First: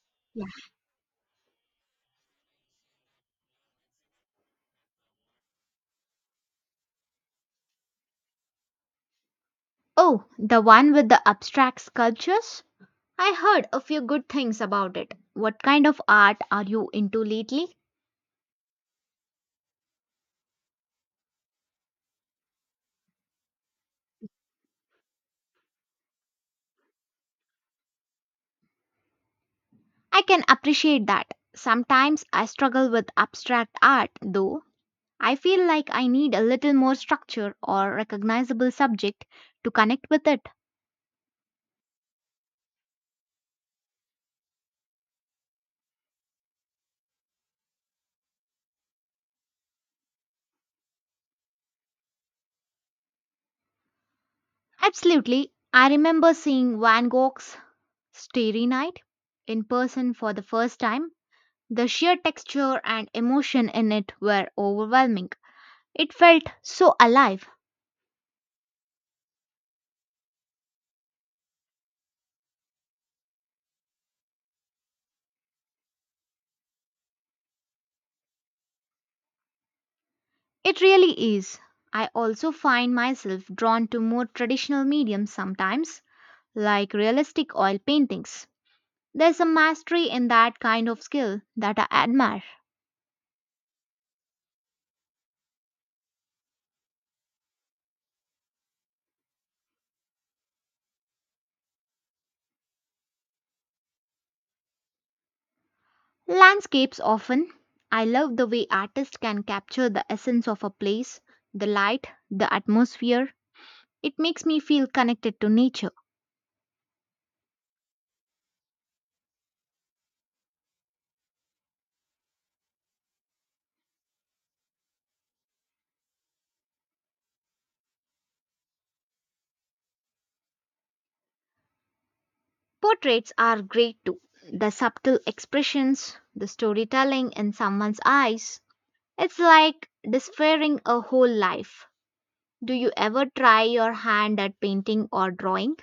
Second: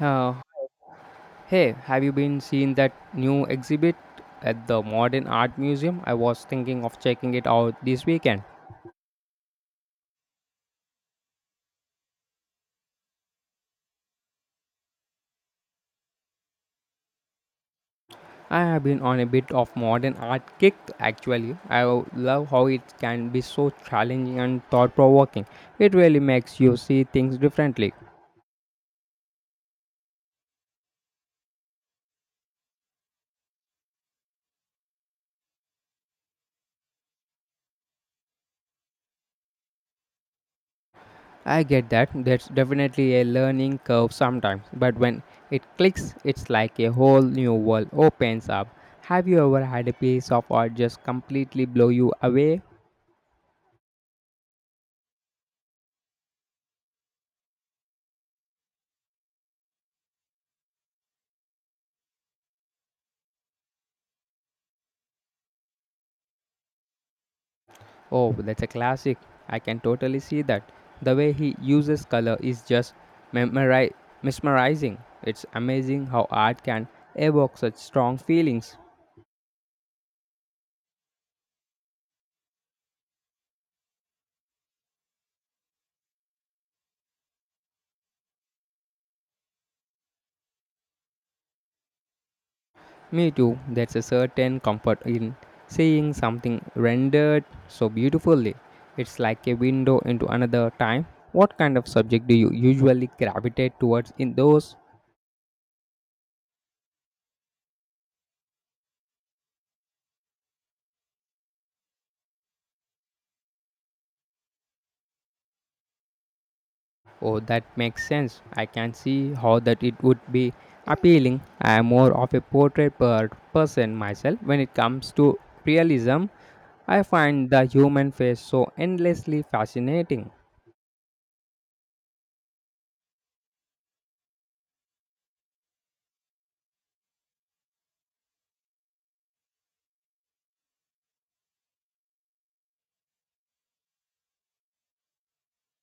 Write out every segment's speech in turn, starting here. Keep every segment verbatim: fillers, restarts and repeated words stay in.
Uh, Yeah. Hey, have you been seeing that new exhibit at the Modern Art Museum? I was thinking of checking it out this weekend. Oh, the one with the abstract sculptures? I heard a few good things about it. What kind of art are you into lately? I have been on a bit of modern art kick actually. I w- love how it can be so challenging and thought provoking. It really makes you see things differently. I can appreciate that. Sometimes I struggle with abstract art, though. I feel like I need a little more structure or recognizable subject to connect with it. I get that there's definitely a learning curve sometimes, but when it clicks, it's like a whole new world opens up. Have you ever had a piece of art just completely blow you away? Absolutely. I remember seeing Van Gogh's Starry Night in person for the first time. The sheer texture and emotion in it were overwhelming. It felt so alive. Oh, that's a classic. I can totally see that. The way he uses color is just memori- mesmerizing. It's amazing how art can evoke such strong feelings. It really is. I also find myself drawn to more traditional mediums sometimes, like realistic oil paintings. There's a mastery in that kind of skill that I admire. Me too, that's a certain comfort in seeing something rendered so beautifully. It's like a window into another time. What kind of subject do you usually gravitate towards in those? Landscapes often. I love the way artists can capture the essence of a place, the light, the atmosphere. It makes me feel connected to nature. Oh, that makes sense. I can see how that it would be appealing. I am more of a portrait per person myself. When it comes to realism, I find the human face so endlessly fascinating. Portraits are great too. The subtle expressions, the storytelling in someone's eyes, it's like despairing a whole life. Do you ever try your hand at painting or drawing?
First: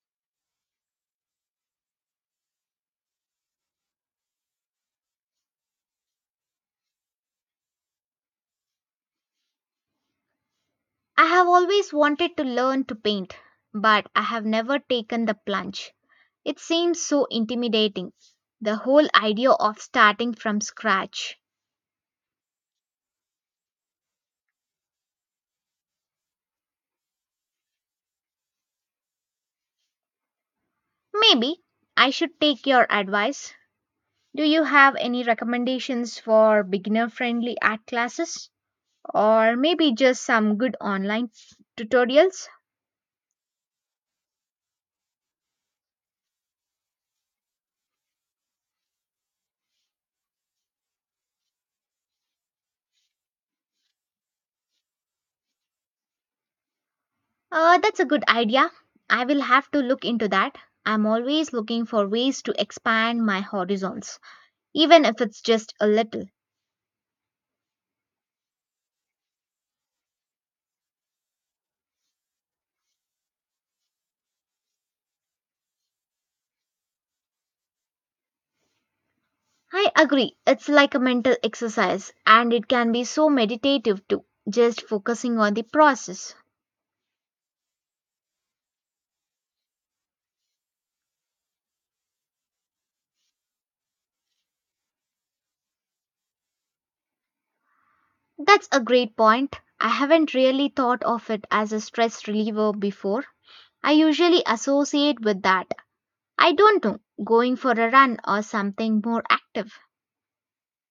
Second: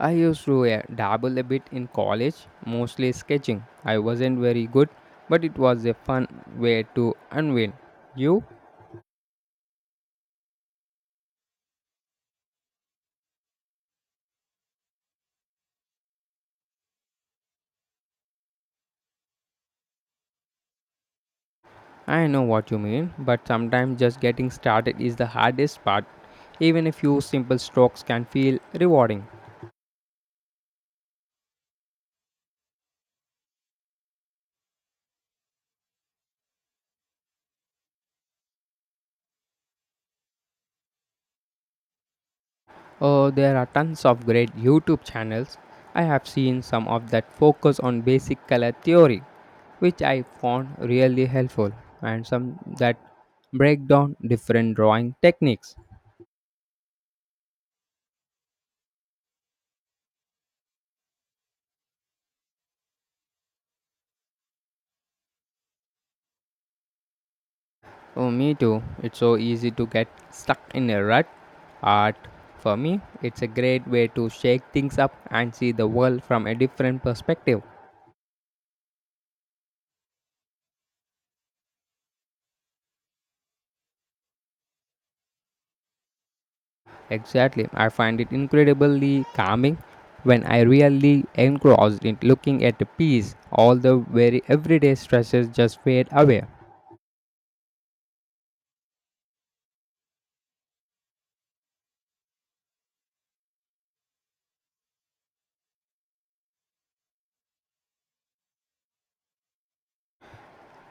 I used to uh, dabble a bit in college, mostly sketching. I wasn't very good, but it was a fun way to unwind. You? I have always wanted to learn to paint, but I have never taken the plunge. It seems so intimidating, the whole idea of starting from scratch. I know what you mean, but sometimes just getting started is the hardest part. Even a few simple strokes can feel rewarding. Maybe I should take your advice. Do you have any recommendations for beginner friendly art classes? Or maybe just some good online tutorials? Oh, there are tons of great YouTube channels. I have seen some of that focus on basic color theory, which I found really helpful, and some that break down different drawing techniques. Uh, that's a good idea. I will have to look into that. I'm always looking for ways to expand my horizons, even if it's just a little. Oh, me too. It's so easy to get stuck in a rut. Art, for me, it's a great way to shake things up and see the world from a different perspective. I agree, it's like a mental exercise and it can be so meditative too, just focusing on the process. Exactly. I find it incredibly calming when I really engrossed in looking at the piece. All the very everyday stresses just fade away. That's a great point. I haven't really thought of it as a stress reliever before. I usually associate with that. I don't know, going for a run or something more active.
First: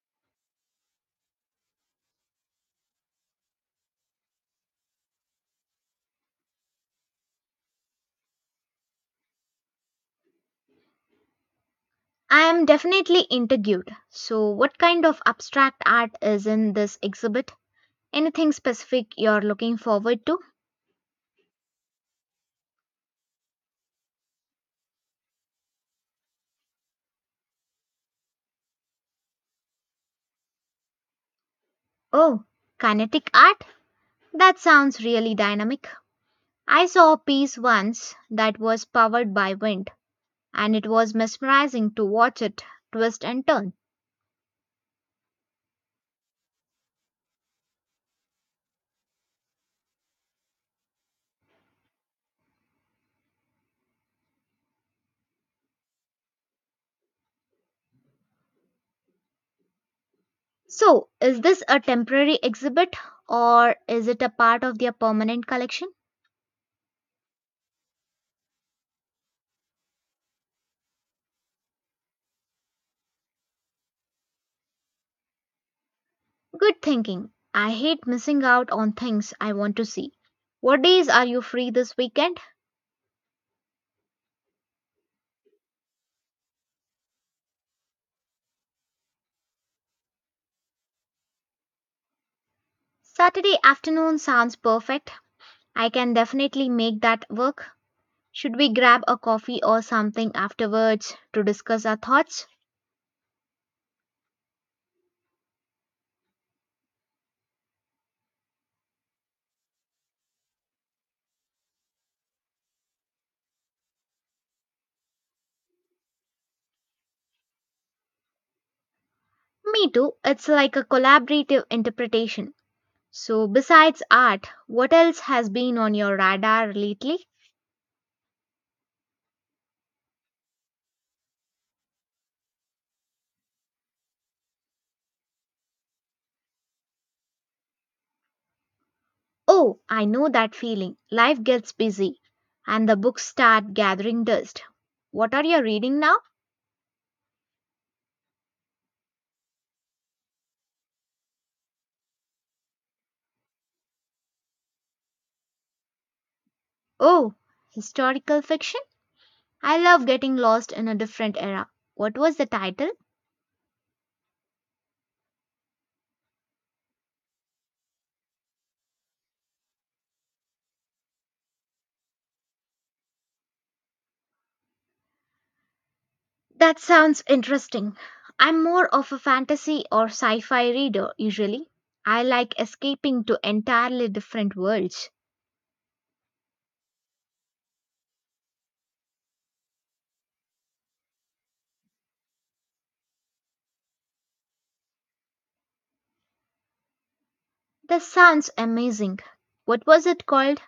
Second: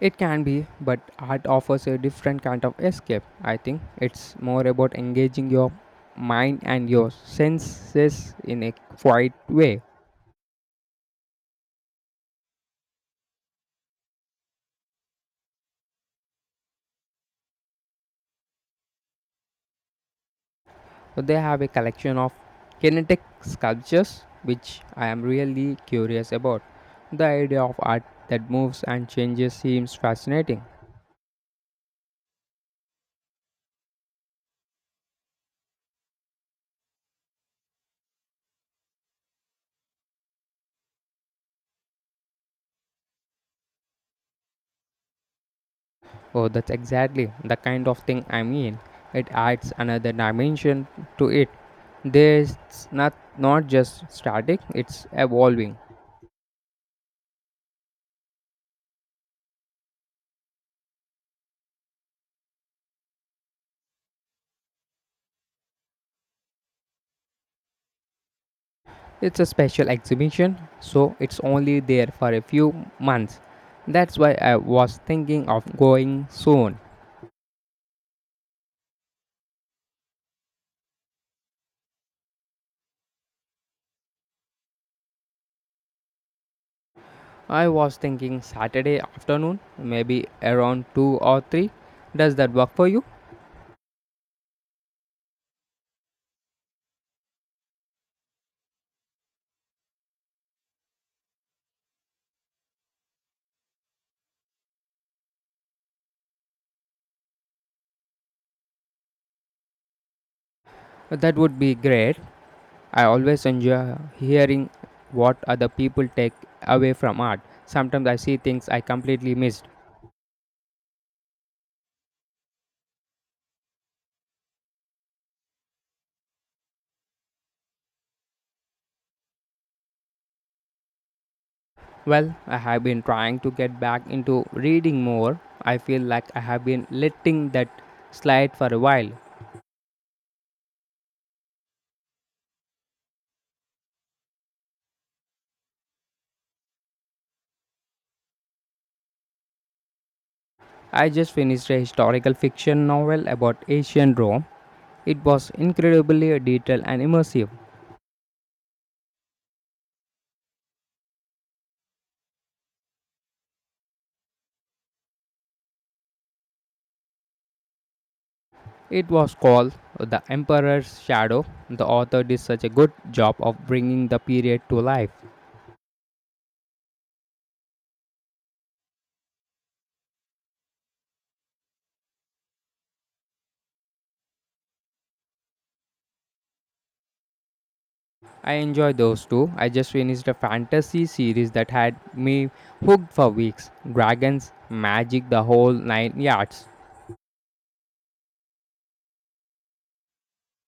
It can be, but art offers a different kind of escape. I think it's more about engaging your mind and your senses in a quiet way. I am definitely intrigued. So, what kind of abstract art is in this exhibit? Anything specific you're looking forward to? So they have a collection of kinetic sculptures which I am really curious about. The idea of art that moves and changes seems fascinating. Oh, kinetic art? That sounds really dynamic. I saw a piece once that was powered by wind, and it was mesmerizing to watch it twist and turn. Oh, that's exactly the kind of thing I mean. It adds another dimension to it. There's not not just static, it's evolving. So, is this a temporary exhibit or is it a part of their permanent collection? It's a special exhibition, so it's only there for a few months. That's why I was thinking of going soon. Good thinking. I hate missing out on things I want to see. What days are you free this weekend? I was thinking Saturday afternoon, maybe around two or three. Does that work for you? Saturday afternoon sounds perfect. I can definitely make that work. Should we grab a coffee or something afterwards to discuss our thoughts? That would be great. I always enjoy hearing what other people take away from art. Sometimes I see things I completely missed. Me too. It's like a collaborative interpretation. So, besides art, what else has been on your radar lately? Well, I have been trying to get back into reading more. I feel like I have been letting that slide for a while. Oh, I know that feeling. Life gets busy and the books start gathering dust. What are you reading now? I just finished a historical fiction novel about ancient Rome. It was incredibly detailed and Oh, immersive. historical fiction? I love getting lost in a different era. What was the title? It was called The Emperor's Shadow. The author did such a good job of bringing the period to life. That sounds interesting. I'm more of a fantasy or sci fi reader usually. I like escaping to entirely different worlds. I enjoy those too. I just finished a fantasy series that had me hooked for weeks. Dragons, magic, the whole nine yards. This sounds amazing. What was it called?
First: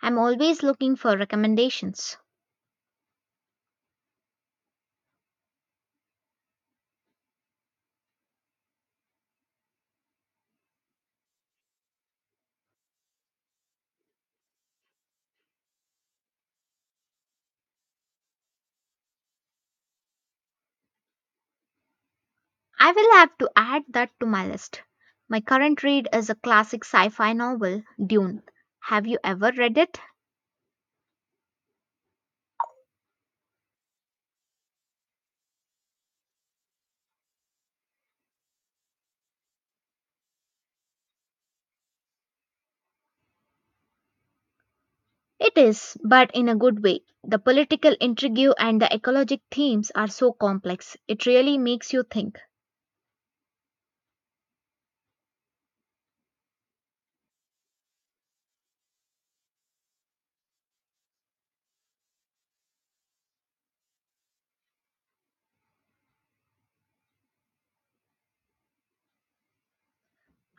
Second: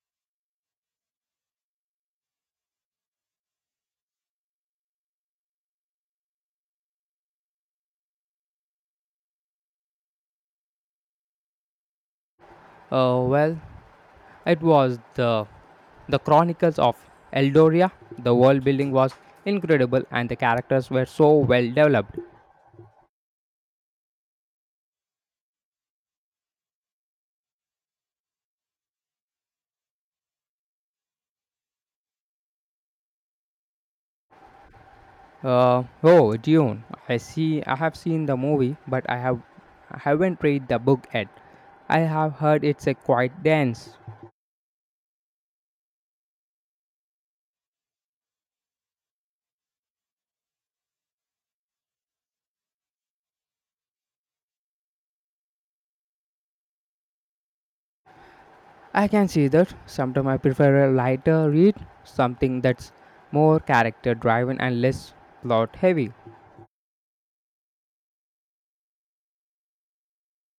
I'm always looking for recommendations. Uh, well, it was the the Chronicles of Eldoria. The world building was incredible, and the characters were so well developed. I will have to add that to my list. My current read is a classic sci fi novel, Dune. Have you ever read it? Uh, oh, Dune. I see. I have seen the movie, but I have I haven't read the book yet. I have heard it's a quite dense. It is, but in a good way. The political intrigue and the ecologic themes are so complex, it really makes you think. I can see that. Sometimes I prefer a lighter read, something that's more character driven and less plot heavy.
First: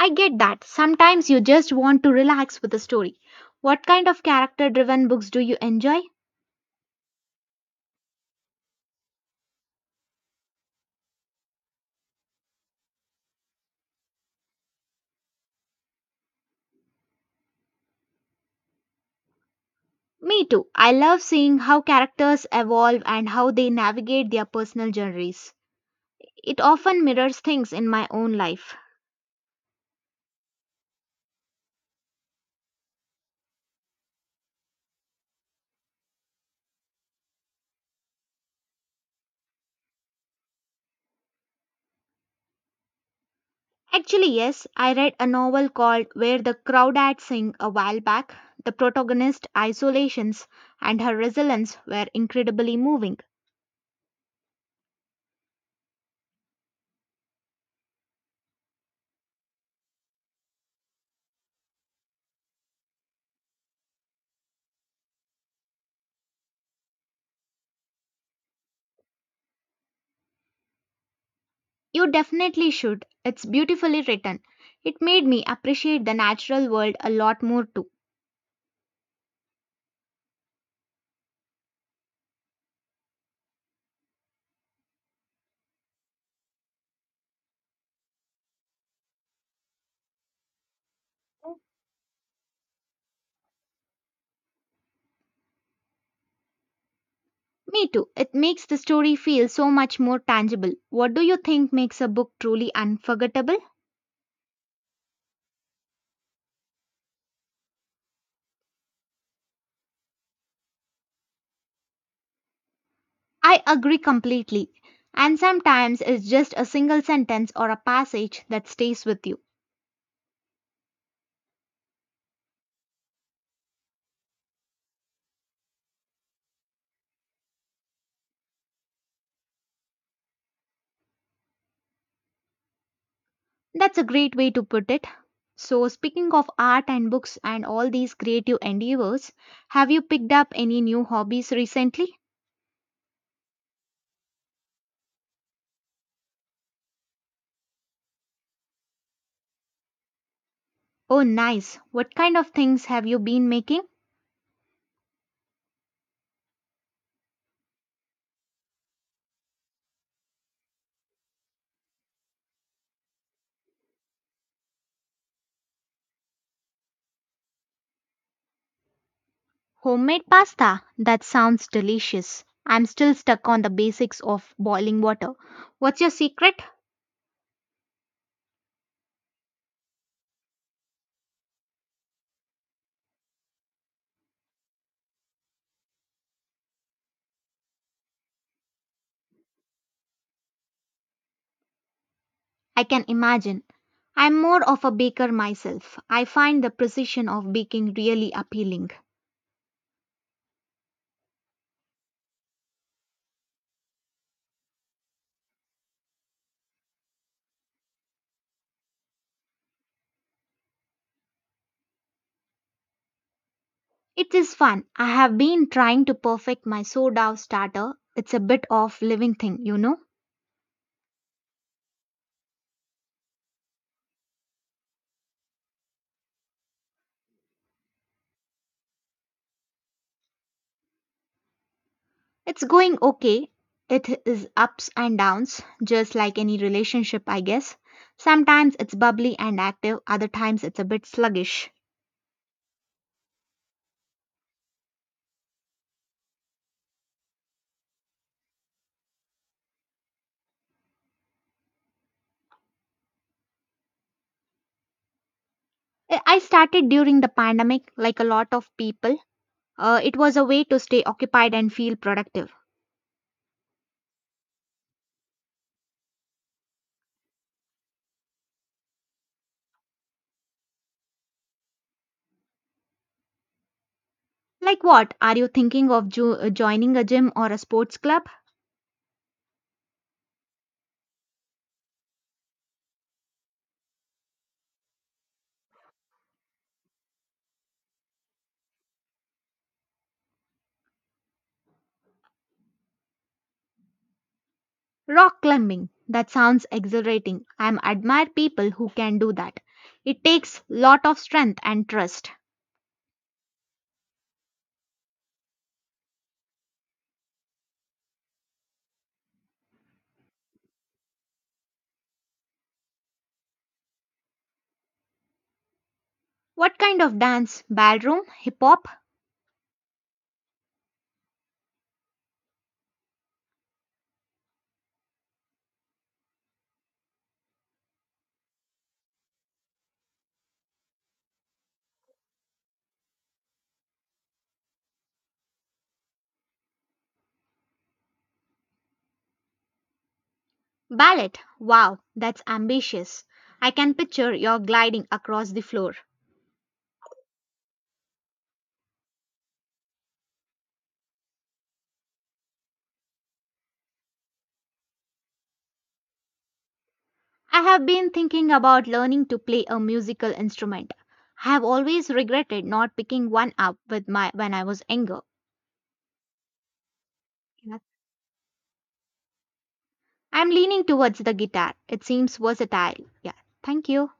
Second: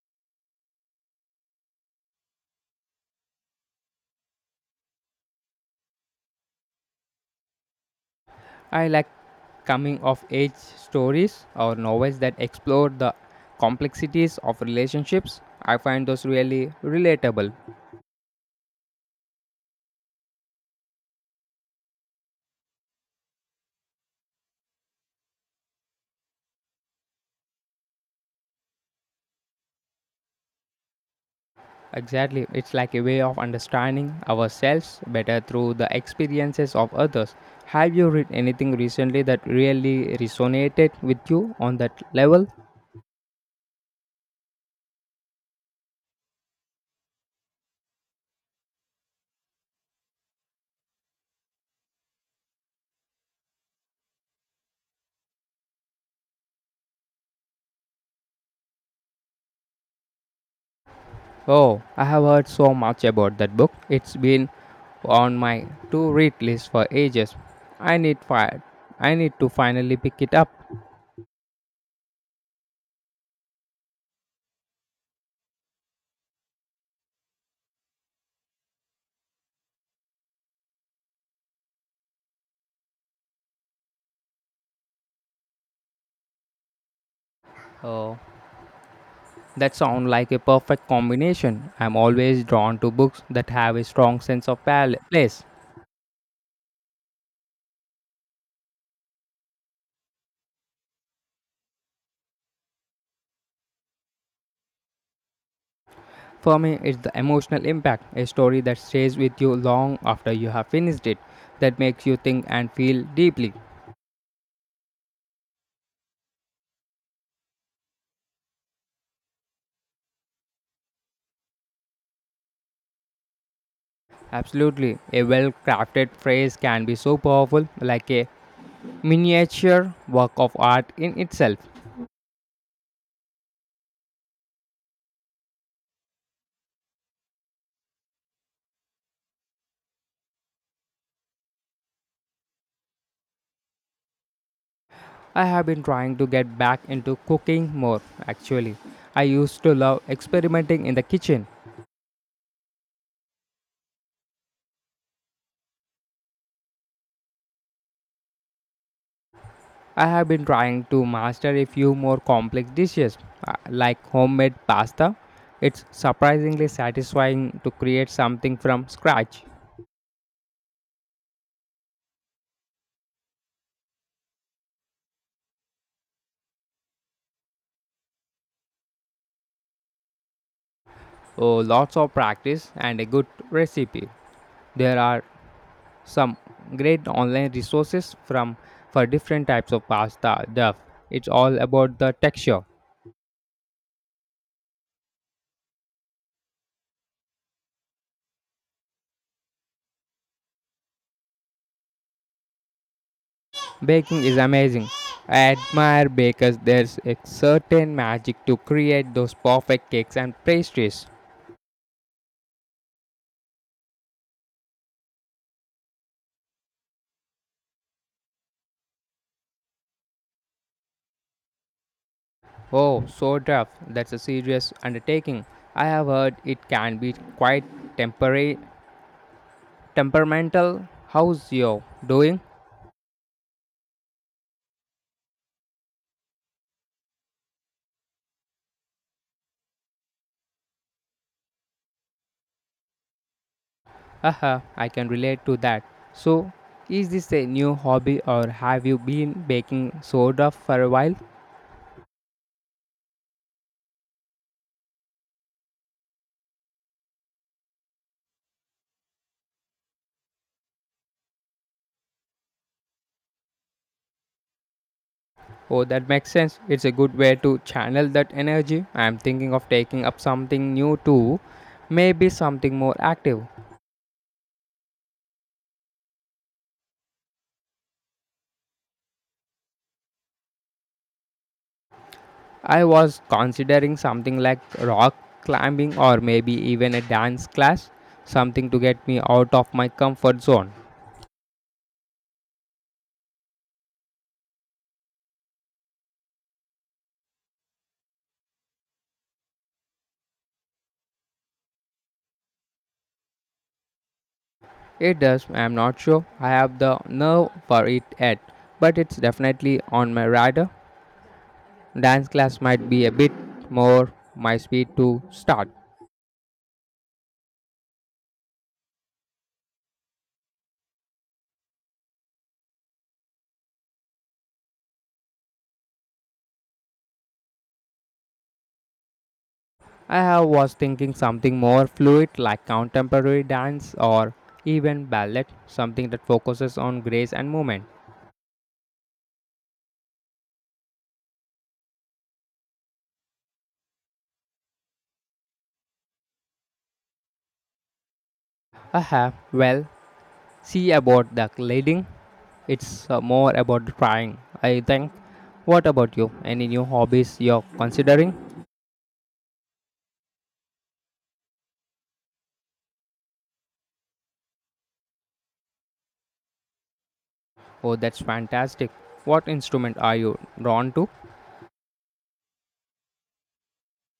I get that. Sometimes you just want to relax with a story. What kind of character driven books do you enjoy? I like coming of age stories or novels that explore the complexities of relationships. I find those really relatable. Me too. I love seeing how characters evolve and how they navigate their personal journeys. It often mirrors things in my own life. Exactly, it's like a way of understanding ourselves better through the experiences of others. Have you read anything recently that really resonated with you on that level? Actually, yes, I read a novel called Where the Crawdads Sing a while back. The protagonist's isolations and her resilience were incredibly moving. Oh, I have heard so much about that book. It's been on my to read list for ages. I need fi- I need to finally pick it up. You definitely should. It's beautifully written. It made me appreciate the natural world a lot more too. Oh, that sounds like a perfect combination. I'm always drawn to books that have a strong sense of pal- place. Me too. It makes the story feel so much more tangible. What do you think makes a book truly unforgettable? For me, it's the emotional impact, a story that stays with you long after you have finished it, that makes you think and feel deeply. I agree completely. And sometimes it's just a single sentence or a passage that stays with you. Absolutely, a well crafted phrase can be so powerful, like a miniature work of art in itself. That's a great way to put it. So, speaking of art and books and all these creative endeavors, have you picked up any new hobbies recently? I have been trying to get back into cooking more actually. I used to love experimenting in the Oh, kitchen. nice. What kind of things have you been making? I have been trying to master a few more complex dishes uh, like homemade pasta. It's surprisingly satisfying to create something from scratch. Homemade pasta. That sounds delicious. I'm still stuck on the basics of boiling water. What's your secret? Oh, lots of practice and a good recipe. There are some great online resources from for different types of pasta. Duff. It's all about the texture. I can imagine. I'm more of a baker myself. I find the precision of baking really appealing. Baking is amazing. I admire bakers. There's a certain magic to create those perfect cakes and pastries. It is fun. I have been trying to perfect my sourdough starter. It's a bit of living thing, you know. Oh, so tough. That's a serious undertaking. I have heard it can be quite temporary, temperamental. How's you doing? It's going okay. It is ups and downs, just like any relationship, I guess. Sometimes it's bubbly and active, other times it's a bit sluggish. Haha, I can relate to that. So, is this a new hobby or have you been baking soda for a while? I I started during the pandemic, like a lot of people. Uh, it was a way to stay occupied and feel productive. Oh, that makes sense. It's a good way to channel that energy. I'm thinking of taking up something new too, maybe something more active. Like what? Are you thinking of jo- joining a gym or a sports club? I was considering something like rock climbing or maybe even a dance class, something to get me out of my comfort zone. Rock climbing. That sounds exhilarating. I admire people who can do that. It takes lot of strength and trust. It does, I'm not sure I have the nerve for it yet, but it's definitely on my radar. Dance class might be a bit more my speed to start. What kind of dance? Ballroom, hip hop, I have was thinking something more fluid like contemporary dance or even ballet, something that focuses on grace and movement. ballet. Wow, that's ambitious. I can picture you gliding across the floor. I have, well, see about the leading. It's uh, more about trying, I think. What about you? Any new hobbies I you're have been considering? thinking about learning to play a musical instrument. I have always regretted not picking one up with my when I was younger. Yeah. Oh, that's fantastic. What instrument are you I'm leaning drawn to? towards the guitar. It seems versatile. Yeah. Thank you.